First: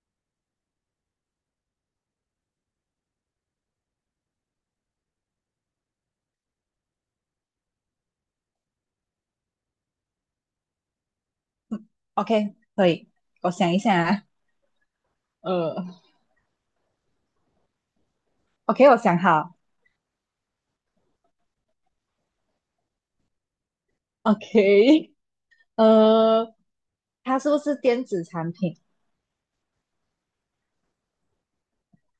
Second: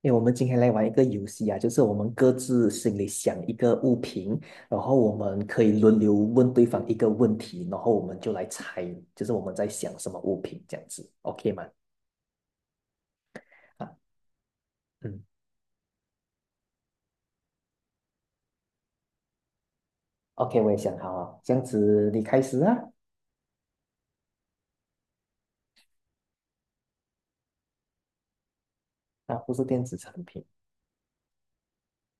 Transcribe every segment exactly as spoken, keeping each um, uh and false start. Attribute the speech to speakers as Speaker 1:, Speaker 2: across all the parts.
Speaker 1: 因为我们今天来玩一个游戏啊，就是我们各自心里想一个物品，然后我们可以轮流问对方一个问题，然后我们就来猜，就是我们在想什么物品这样子，OK 吗？
Speaker 2: 嗯。 OK，可以，我想一
Speaker 1: 啊，
Speaker 2: 下啊。
Speaker 1: 嗯
Speaker 2: 呃 OK，我想好。
Speaker 1: ，OK，我也想好了，这样子你开始啊。
Speaker 2: ，OK，呃，它是不是电子产品？
Speaker 1: 啊，不是电子产品，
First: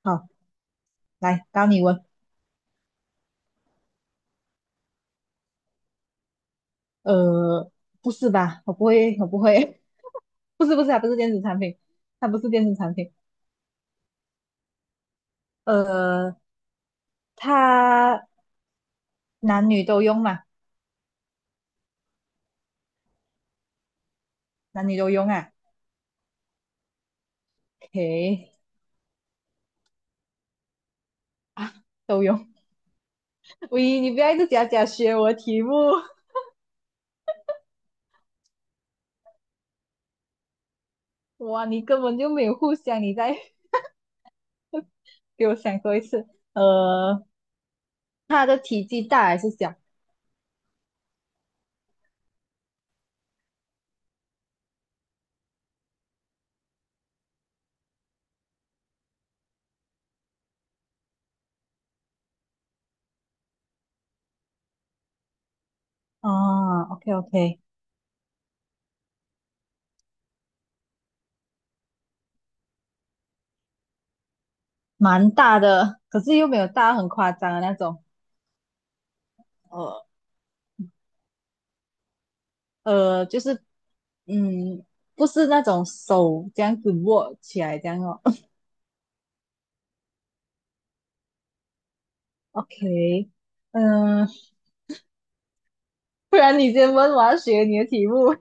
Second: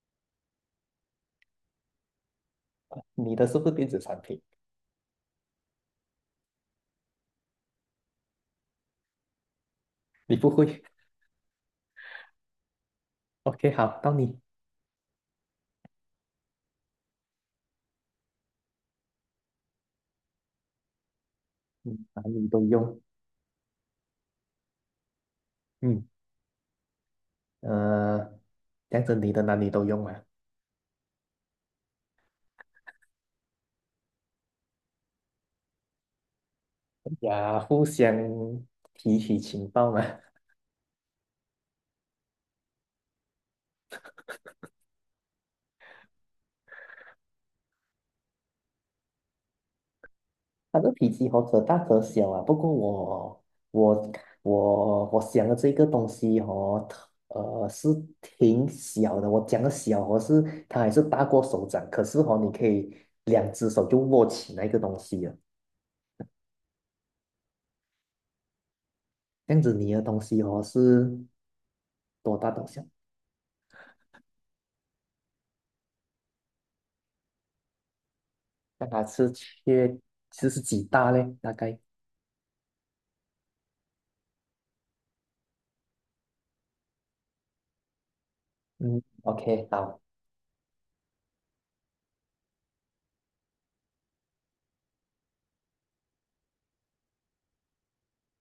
Speaker 2: 好，来，到你问。
Speaker 1: 你的是不是电子产品？
Speaker 2: 呃，不是吧？我不会，我不会。
Speaker 1: 你不
Speaker 2: 不是，
Speaker 1: 会
Speaker 2: 不是啊，它不是电子产品，它不是电子产品。
Speaker 1: ？OK，好，到你，
Speaker 2: 呃，它男女都用嘛？
Speaker 1: 嗯，男女都用，
Speaker 2: 男女都用啊
Speaker 1: 嗯，呃，
Speaker 2: ？OK，
Speaker 1: 这样子你的男女都用啊，
Speaker 2: 啊，都用。喂，你不要一直假假学我的题目。
Speaker 1: 呀，互相提取情报嘛。
Speaker 2: 哇，你根本就没有互相，你再 给我想多一次。呃，它的体积大还是小？
Speaker 1: 他的体积哦，可大可小啊。不过我我我我想的这个东西哦，特呃，是挺小的。我讲的小哦，是它还是大过手掌，可是哦，你可以两只手就握起那个东西了。
Speaker 2: 啊，OK OK，
Speaker 1: 这样子你的东西哦是多大多小？
Speaker 2: 蛮大的，可是又没有大很夸张的那种。
Speaker 1: 那它是缺其实是几大嘞？大概
Speaker 2: 呃，就是，嗯，不是那种手这样子握起来这样哦。
Speaker 1: 嗯，OK，好
Speaker 2: OK，嗯、不然你先问，我要学你的题目。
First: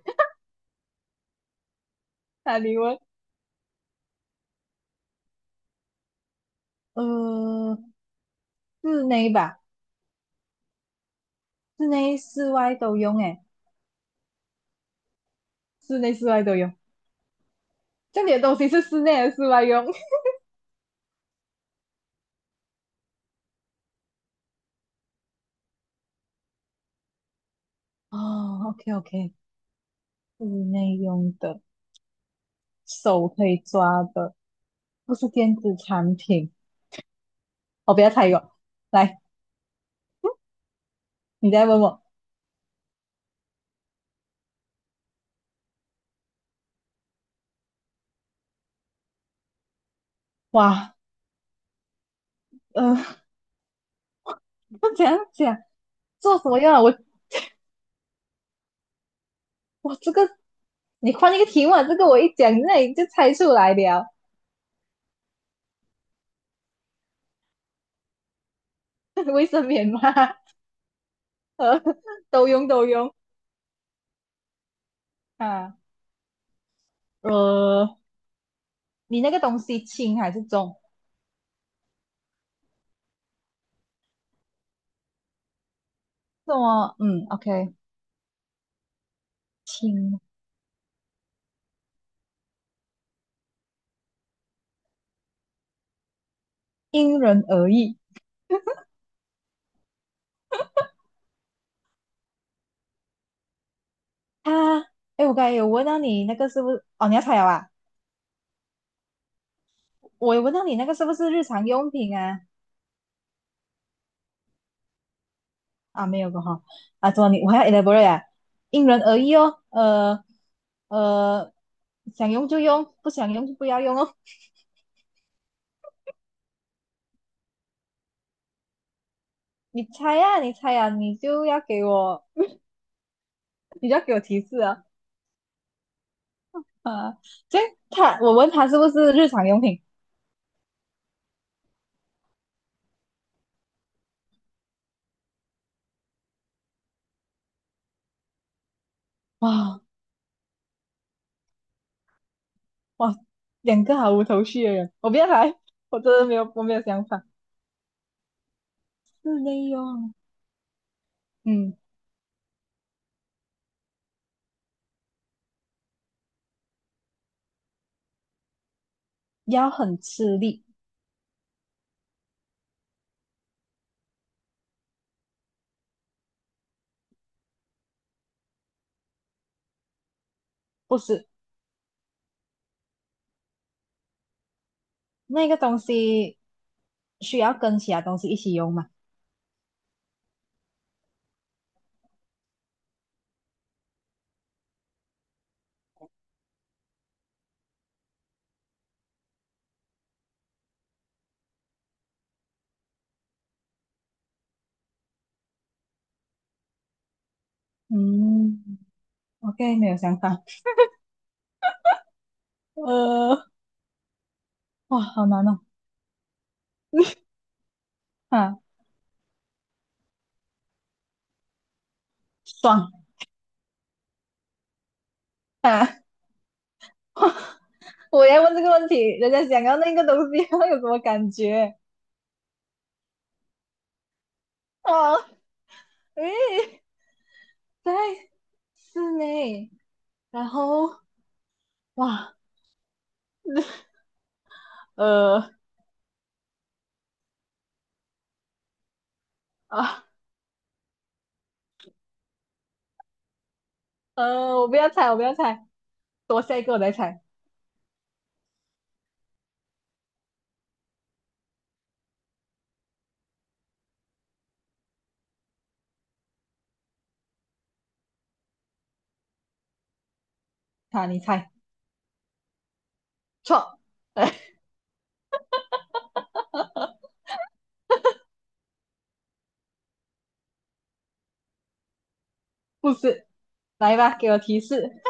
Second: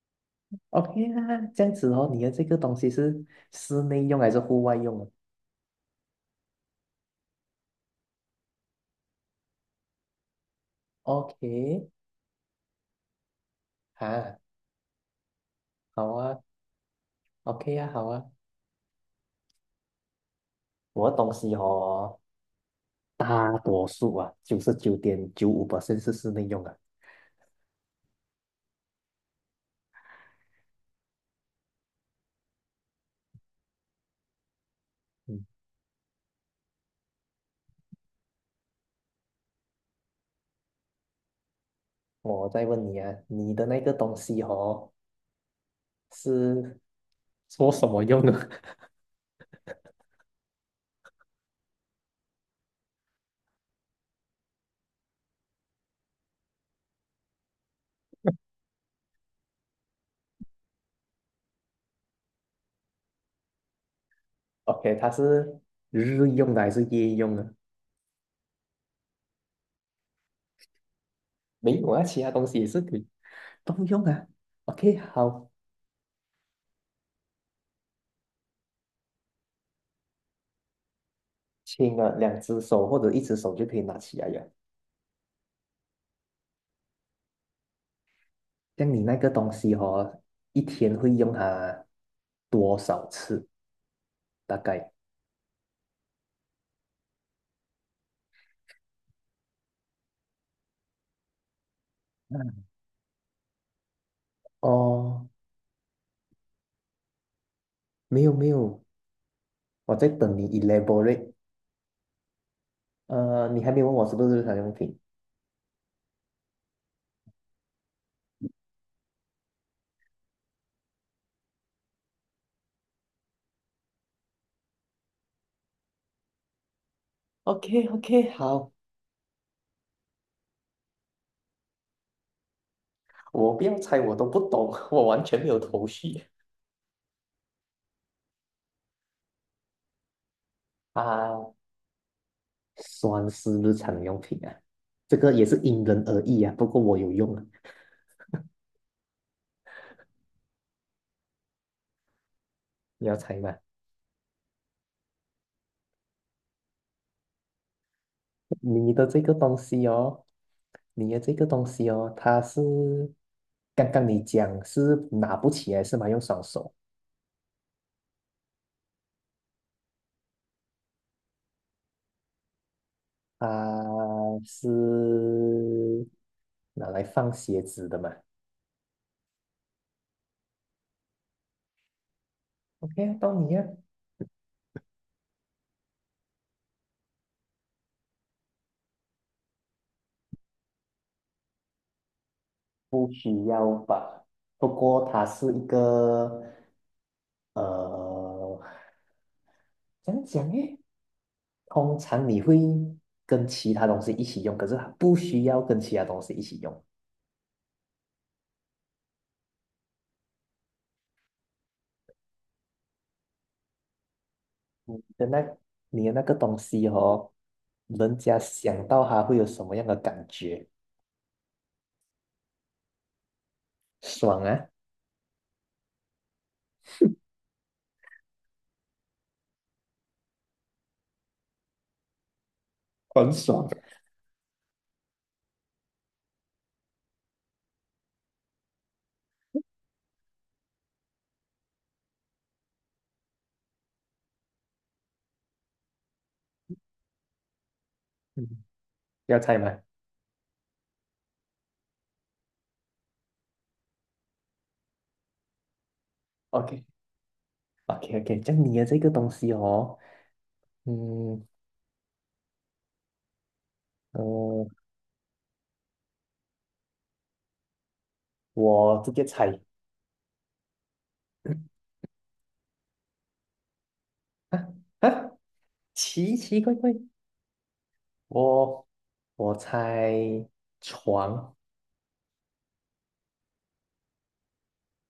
Speaker 1: ，OK 啦。这样子哦，你的这 个
Speaker 2: 那
Speaker 1: 东
Speaker 2: 你
Speaker 1: 西
Speaker 2: 问，
Speaker 1: 是室内用还是户外用啊
Speaker 2: 呃，室内吧，
Speaker 1: ？OK，
Speaker 2: 室内室外都用诶。
Speaker 1: 啊，
Speaker 2: 室
Speaker 1: 好
Speaker 2: 内，室
Speaker 1: 啊。
Speaker 2: 外都用。
Speaker 1: OK 啊，好
Speaker 2: 这
Speaker 1: 啊，
Speaker 2: 里的东西是室内还是室外用？
Speaker 1: 我的东西哦，大多数啊，九十九点九五是室内用的。
Speaker 2: 哦，OK OK，室内用的，手可以抓的。不是
Speaker 1: 嗯，
Speaker 2: 电子产品。我不要猜一个，来，你再问我。
Speaker 1: 我再问你啊，你的那个东西哦，是做什么用的
Speaker 2: 哇，呃，怎样讲？做什么用啊？我我这个，你换一个题目啊，这个我一讲，那你就猜出来了。
Speaker 1: ？OK，它是日用的还是夜用的？
Speaker 2: 卫生棉吗？
Speaker 1: 没有啊，其他东
Speaker 2: 都
Speaker 1: 西也
Speaker 2: 用
Speaker 1: 是
Speaker 2: 都
Speaker 1: 可以
Speaker 2: 用
Speaker 1: 都用啊。OK，好，
Speaker 2: 啊。呃，你那个东西轻还是重？
Speaker 1: 轻了两只手或者一只手就可以拿起来了。
Speaker 2: 重么，嗯，OK，
Speaker 1: 像你那个东西
Speaker 2: 轻，
Speaker 1: 哦，一天会用它多少次？大概？
Speaker 2: 因人而异。啊，哎，
Speaker 1: 哦，
Speaker 2: 我刚才有问到你那个是不是？哦，你要猜了啊？
Speaker 1: 没有没有，我在
Speaker 2: 我
Speaker 1: 等
Speaker 2: 有
Speaker 1: 你
Speaker 2: 问到你那个是不是
Speaker 1: elaborate。
Speaker 2: 日常用品啊？
Speaker 1: 呃，你还没问我是不是日常用品
Speaker 2: 啊，没有过哈。啊，怎么你我还要 elaborate 啊？因人而异哦，呃呃，想用就用，不想用就不要用哦。
Speaker 1: o k o k 好，
Speaker 2: 你猜呀，你猜呀，你就要给我，
Speaker 1: 我不要
Speaker 2: 你就
Speaker 1: 猜，
Speaker 2: 要
Speaker 1: 我
Speaker 2: 给我
Speaker 1: 都不
Speaker 2: 提示
Speaker 1: 懂，
Speaker 2: 啊。
Speaker 1: 我完全没有头绪
Speaker 2: 啊，所以他，我问他是不是日常用品？
Speaker 1: 啊。算是日常用品啊，这个也是因人而异啊。不过我有用啊，
Speaker 2: 哇，
Speaker 1: 你要
Speaker 2: 哇，
Speaker 1: 猜吗？
Speaker 2: 两个毫无头绪的人，我不要来，我真的没有，我没有想法。
Speaker 1: 你的这
Speaker 2: 室
Speaker 1: 个东
Speaker 2: 内
Speaker 1: 西
Speaker 2: 用，
Speaker 1: 哦，你的这个东
Speaker 2: 嗯，
Speaker 1: 西哦，它是刚刚你讲是拿不起来是吗？用双手，
Speaker 2: 要很吃力，
Speaker 1: 啊，是拿来放鞋子的嘛？
Speaker 2: 不是？
Speaker 1: OK 啊到你啊。
Speaker 2: 那个东西需要跟其他东西一起用嘛？
Speaker 1: 不需要吧？不过它是一个呃，怎样讲诶？通常你会跟其他东西一起用，可是它不需要跟其他东西一起用。
Speaker 2: 嗯。OK，没有想法。呃，哇，
Speaker 1: 的
Speaker 2: 好
Speaker 1: 那
Speaker 2: 难哦。
Speaker 1: 你的那个东西哦，人家
Speaker 2: 啊，
Speaker 1: 想到它会有什么样的感觉？
Speaker 2: 爽
Speaker 1: 爽啊，
Speaker 2: 啊！哇，我要问这个问题，人家想要那个东西，会有什么感觉？
Speaker 1: 很爽。
Speaker 2: 哦，诶，在室内，然后哇，呃
Speaker 1: 嗯，要猜吗
Speaker 2: 啊呃，我不要猜，我不要猜，多下
Speaker 1: o
Speaker 2: 一个我
Speaker 1: k
Speaker 2: 再猜。
Speaker 1: o k o k 这样你的这个东西哦，嗯呃，我直接猜。
Speaker 2: 好，你猜 错，哎，
Speaker 1: 啊啊，奇奇怪怪，我我猜床
Speaker 2: 不是，来吧，给我提示。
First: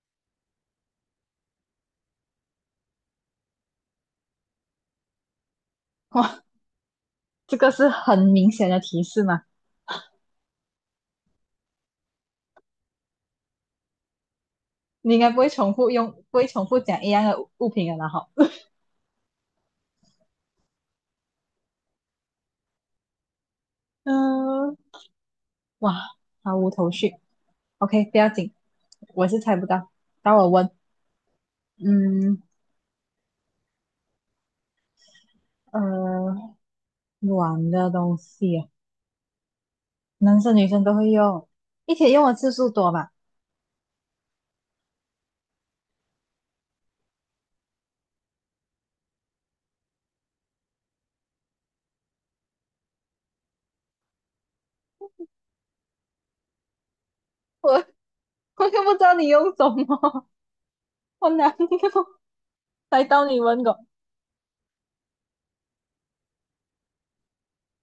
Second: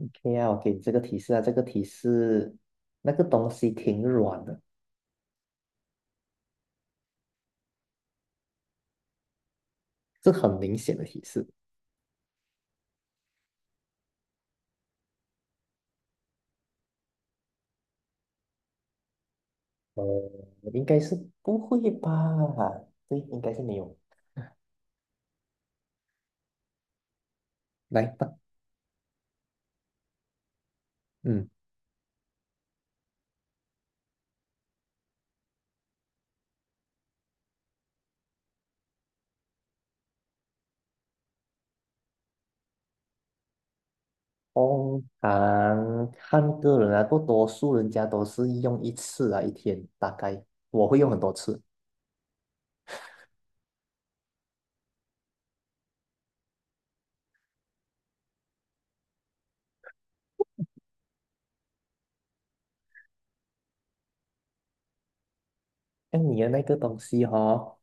Speaker 1: ，OK 啊，我给你这个提示啊，这个提示那个东西挺软的，
Speaker 2: 哇，这个是很明显的提示嘛？
Speaker 1: 这很明显的提示。
Speaker 2: 你应该不会重复用，不会重复讲一样的物物品了，然后，
Speaker 1: 呃，应该是不会吧？对，应该是没有。
Speaker 2: 嗯、呃哇，毫无头绪。OK，
Speaker 1: 来
Speaker 2: 不要
Speaker 1: 吧，
Speaker 2: 紧，我是猜不到。到我问，
Speaker 1: 嗯，
Speaker 2: 嗯，呃，软的东西啊，男生女生都会用，一天用的次数多吧？
Speaker 1: 通常看个人啊，不多数人家都是用一次啊，一天大概我会用很多次。
Speaker 2: 我我又不知道你用什么，我哪里用？来到你问过，
Speaker 1: 像你的那个东西哈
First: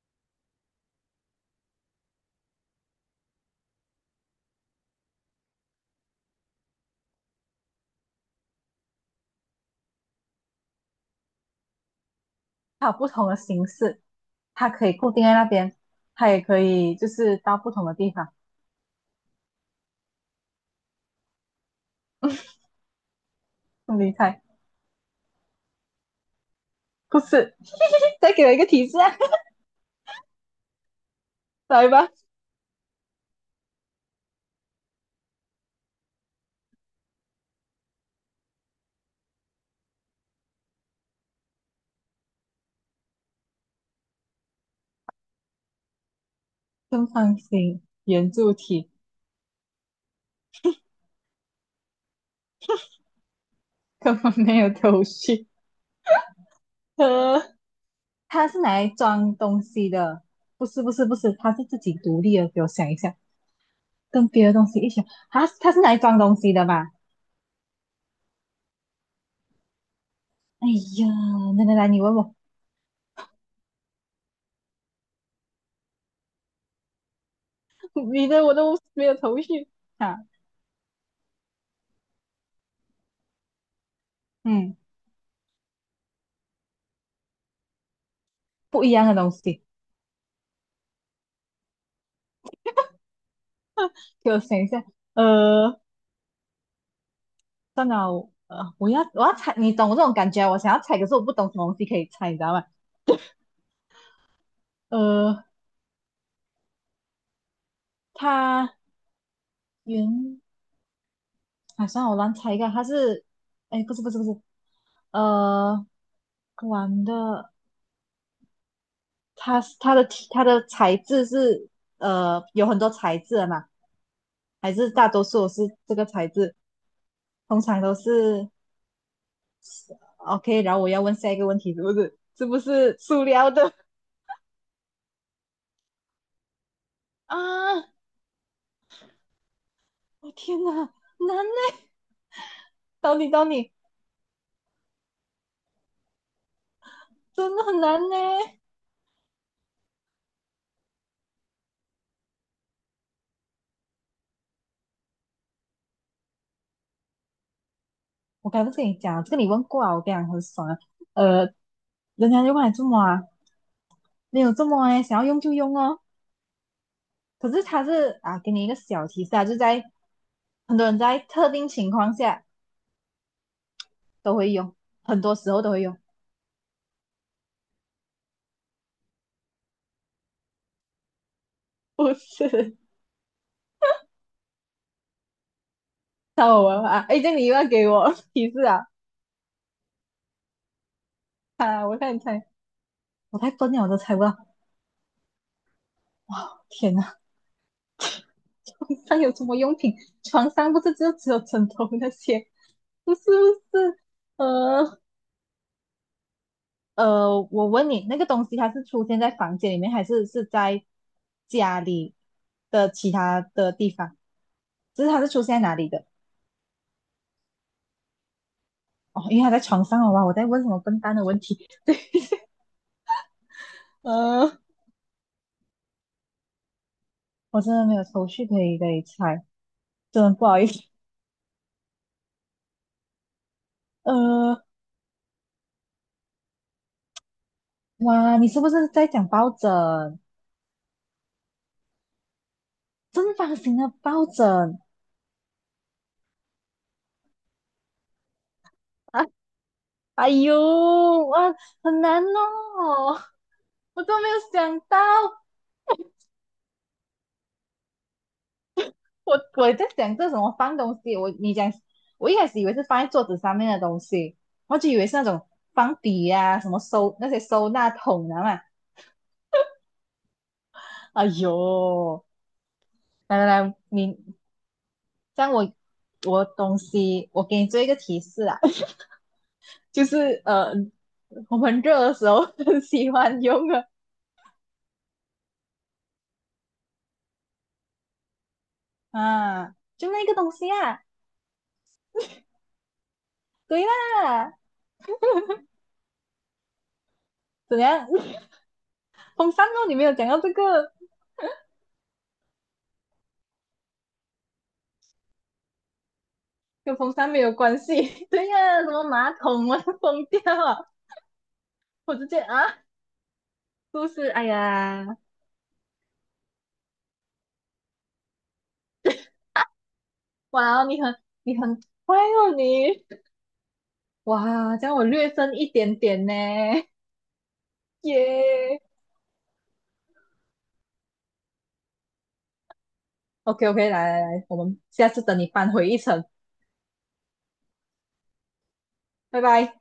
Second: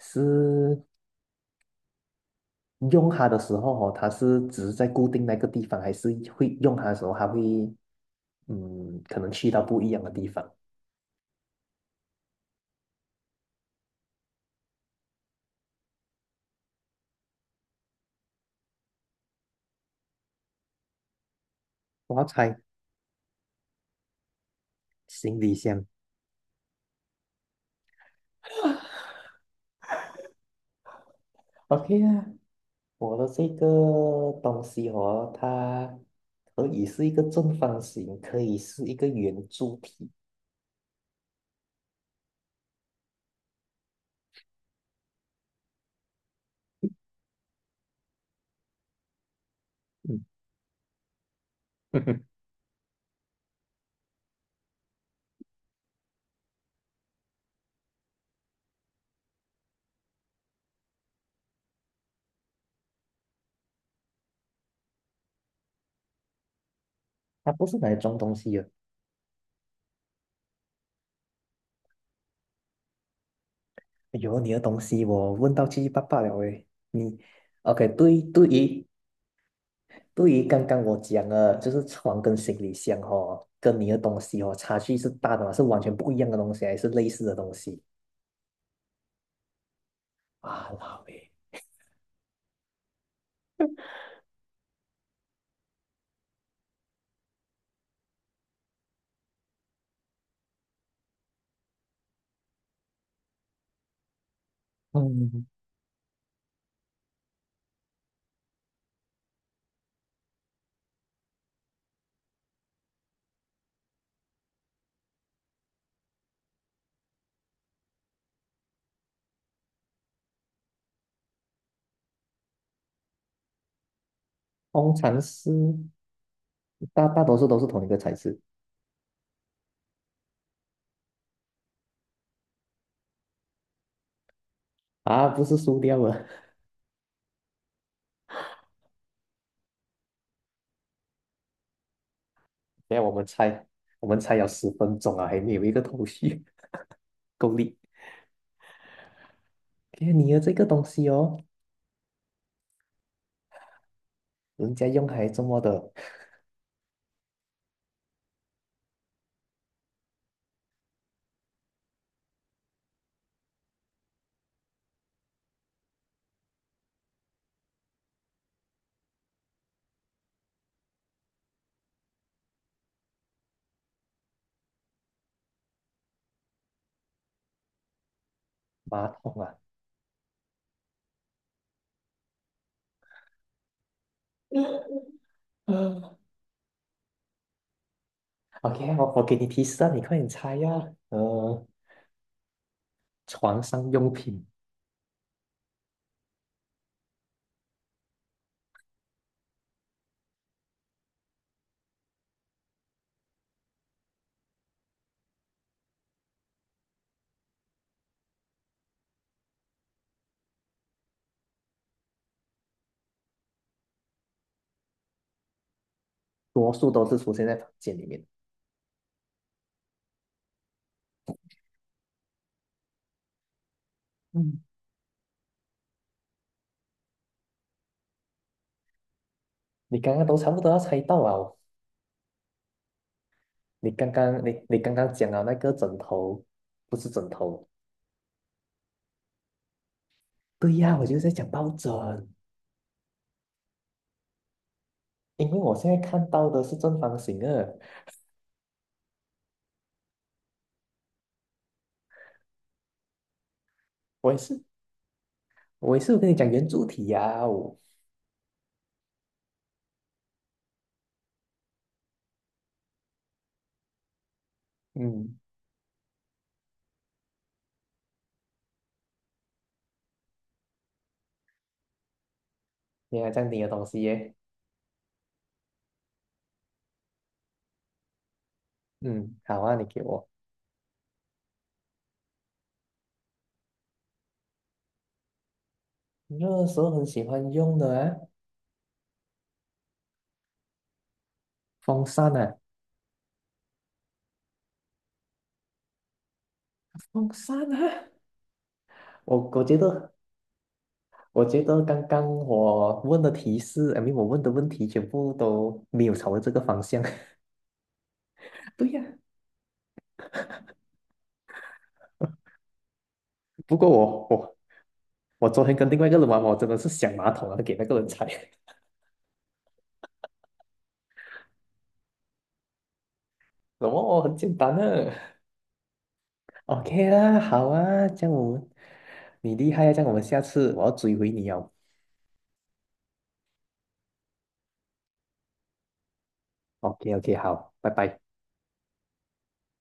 Speaker 1: 是。用它的时候哦，它是只是在固定那个地方，还是会用它的时候，它会嗯，可能去到不一样的地方
Speaker 2: 它有不同的形式，它可以固定在那边，它也可以就是到不同的地方。
Speaker 1: 我要猜
Speaker 2: 你猜，
Speaker 1: 行李箱，
Speaker 2: 不是？再给我一个提示啊，来
Speaker 1: ？OK
Speaker 2: 吧，
Speaker 1: 啊，我的这个东西哦，它可以是一个正方形，可以是一个圆柱体，
Speaker 2: 正方形圆柱体，
Speaker 1: 嗯，
Speaker 2: 根本没有头绪。呃它是拿来装东西的，不是不是不是，它是自己独立的。给我想一下，跟别的东西一起，它它是拿来装东西的吧？
Speaker 1: 它不是拿来装东西的。
Speaker 2: 哎呀，来来来，你问我。
Speaker 1: 哎呦你的东西我问到七七八八了诶，你 OK？对
Speaker 2: 你的
Speaker 1: 对
Speaker 2: 我都
Speaker 1: 于
Speaker 2: 没有头绪啊。
Speaker 1: 对于刚刚我讲的，就是床跟行李箱哦，跟你的东西哦，
Speaker 2: 嗯，
Speaker 1: 差距是大的嘛，是完全不一样的东西，还是类似的东西？
Speaker 2: 不一样的东西，
Speaker 1: 啊，老诶，
Speaker 2: 给我想一下。呃，算了，呃，我要呃我要猜，你懂我这种感觉啊，我想要猜，可是我不懂什么东西可以猜，你知道吗？呃，
Speaker 1: 嗯，
Speaker 2: 它原啊，算了，我乱猜一个，它是，哎，不是不是不是，呃，玩的。它它的它的材质是呃有很多材质的嘛，还是
Speaker 1: 通
Speaker 2: 大
Speaker 1: 常
Speaker 2: 多
Speaker 1: 是
Speaker 2: 数是这个材质？
Speaker 1: 大大多数都
Speaker 2: 通
Speaker 1: 是
Speaker 2: 常
Speaker 1: 同一
Speaker 2: 都
Speaker 1: 个材质
Speaker 2: 是， OK。然后我要问下一个问题，是不是是不是塑料的
Speaker 1: 啊，不是塑料啊。
Speaker 2: 啊？我天哪，难呢！
Speaker 1: 等下我
Speaker 2: 到
Speaker 1: 们
Speaker 2: 你，到
Speaker 1: 猜，
Speaker 2: 你，
Speaker 1: 我们猜有十分钟啊，还没有一个头绪，够
Speaker 2: 真的
Speaker 1: 力。
Speaker 2: 很难呢。
Speaker 1: 看你的这个东西哦，人家用还这么的
Speaker 2: 我刚刚不是跟你讲，这个你问过啊，我跟你讲很爽啊。呃，人家就问你做么啊？没有这么哎，想要用就用哦。可是它是啊，给你一个小提示啊，就在很多人在特定情况下都会用，很多时候都会用。
Speaker 1: 马桶啊。
Speaker 2: 不是，
Speaker 1: 嗯
Speaker 2: 太我玩啊！哎，这样你又要给我 提示啊！
Speaker 1: ，OK，我我给你提示啊，你快点猜呀、呃，
Speaker 2: 啊，我看你猜，我太
Speaker 1: 床
Speaker 2: 笨了，我
Speaker 1: 上
Speaker 2: 都
Speaker 1: 用
Speaker 2: 猜不
Speaker 1: 品。
Speaker 2: 到。天哪，床上有什么用品？床上不是就只有枕头那些？不是不是，呃呃，我问你，那个东西它是出现在房间里面，还是是在家里的其他的地方？就是它是出现在哪里的？
Speaker 1: 多数都是出现在房间里面。
Speaker 2: 哦，因为它在床上，好吧，我在问什么笨蛋的问题？对，呃，
Speaker 1: 嗯，
Speaker 2: 我真的没有头绪可以给你猜，
Speaker 1: 你刚
Speaker 2: 真
Speaker 1: 刚
Speaker 2: 的
Speaker 1: 都
Speaker 2: 不
Speaker 1: 差
Speaker 2: 好
Speaker 1: 不
Speaker 2: 意
Speaker 1: 多要
Speaker 2: 思。
Speaker 1: 猜到啊！你刚刚
Speaker 2: 呃，
Speaker 1: 你你刚刚讲了那个枕头，不是枕头。
Speaker 2: 哇，你是不是在讲抱枕？
Speaker 1: 对呀，我就是在讲抱枕，
Speaker 2: 正方形的抱枕
Speaker 1: 因为我现在看到的是正方形的。
Speaker 2: 啊？哎呦，哇，很难哦，我都没
Speaker 1: 我也
Speaker 2: 有
Speaker 1: 是，
Speaker 2: 想到，
Speaker 1: 我也是有跟你讲圆柱体呀、哦。
Speaker 2: 我我在想这什么放东西，我你讲，我一开始以为是放在桌子上面的东西，我就以为是那
Speaker 1: 嗯，
Speaker 2: 种放笔呀，什么收那些收纳桶啊嘛。哎呦，
Speaker 1: 原来
Speaker 2: 来
Speaker 1: 这
Speaker 2: 来
Speaker 1: 样你的
Speaker 2: 来，
Speaker 1: 东西
Speaker 2: 你
Speaker 1: 耶。
Speaker 2: 这样我，我东西，我给你做一个提示啊。
Speaker 1: 嗯，好啊，你给
Speaker 2: 就
Speaker 1: 我。
Speaker 2: 是呃，我们热的时候很喜欢用的
Speaker 1: 热个时候很喜欢用的啊，
Speaker 2: 啊，就那个东西啊。
Speaker 1: 风扇啊，
Speaker 2: 对啦，
Speaker 1: 风扇
Speaker 2: 怎
Speaker 1: 啊。
Speaker 2: 样？
Speaker 1: 我
Speaker 2: 风
Speaker 1: 我
Speaker 2: 扇
Speaker 1: 觉
Speaker 2: 哦，你没
Speaker 1: 得
Speaker 2: 有讲到这个，
Speaker 1: 我觉得刚刚我问的提示，I mean，我问的问题全部都没有朝着这个方
Speaker 2: 跟
Speaker 1: 向。
Speaker 2: 风扇没有关系。对 呀，
Speaker 1: 对
Speaker 2: 什
Speaker 1: 呀、
Speaker 2: 么马桶啊，疯掉啊，我直接啊，是
Speaker 1: 不过
Speaker 2: 不
Speaker 1: 我
Speaker 2: 是？哎
Speaker 1: 我
Speaker 2: 呀，
Speaker 1: 我昨天跟另外一个人玩，我真的是想马桶啊，给那个人踩。
Speaker 2: 哇哦，你很你很乖哦，你
Speaker 1: 什么？哦很简单
Speaker 2: 哇，这样我
Speaker 1: 的。
Speaker 2: 略胜一点点呢，
Speaker 1: OK 啦，好啊，这样我们
Speaker 2: 耶。
Speaker 1: 你厉害啊，这样我们下次我要追回你哦。
Speaker 2: OK OK，来来来，我们下次等你扳回一城，
Speaker 1: OK OK，好，拜拜。
Speaker 2: 拜拜。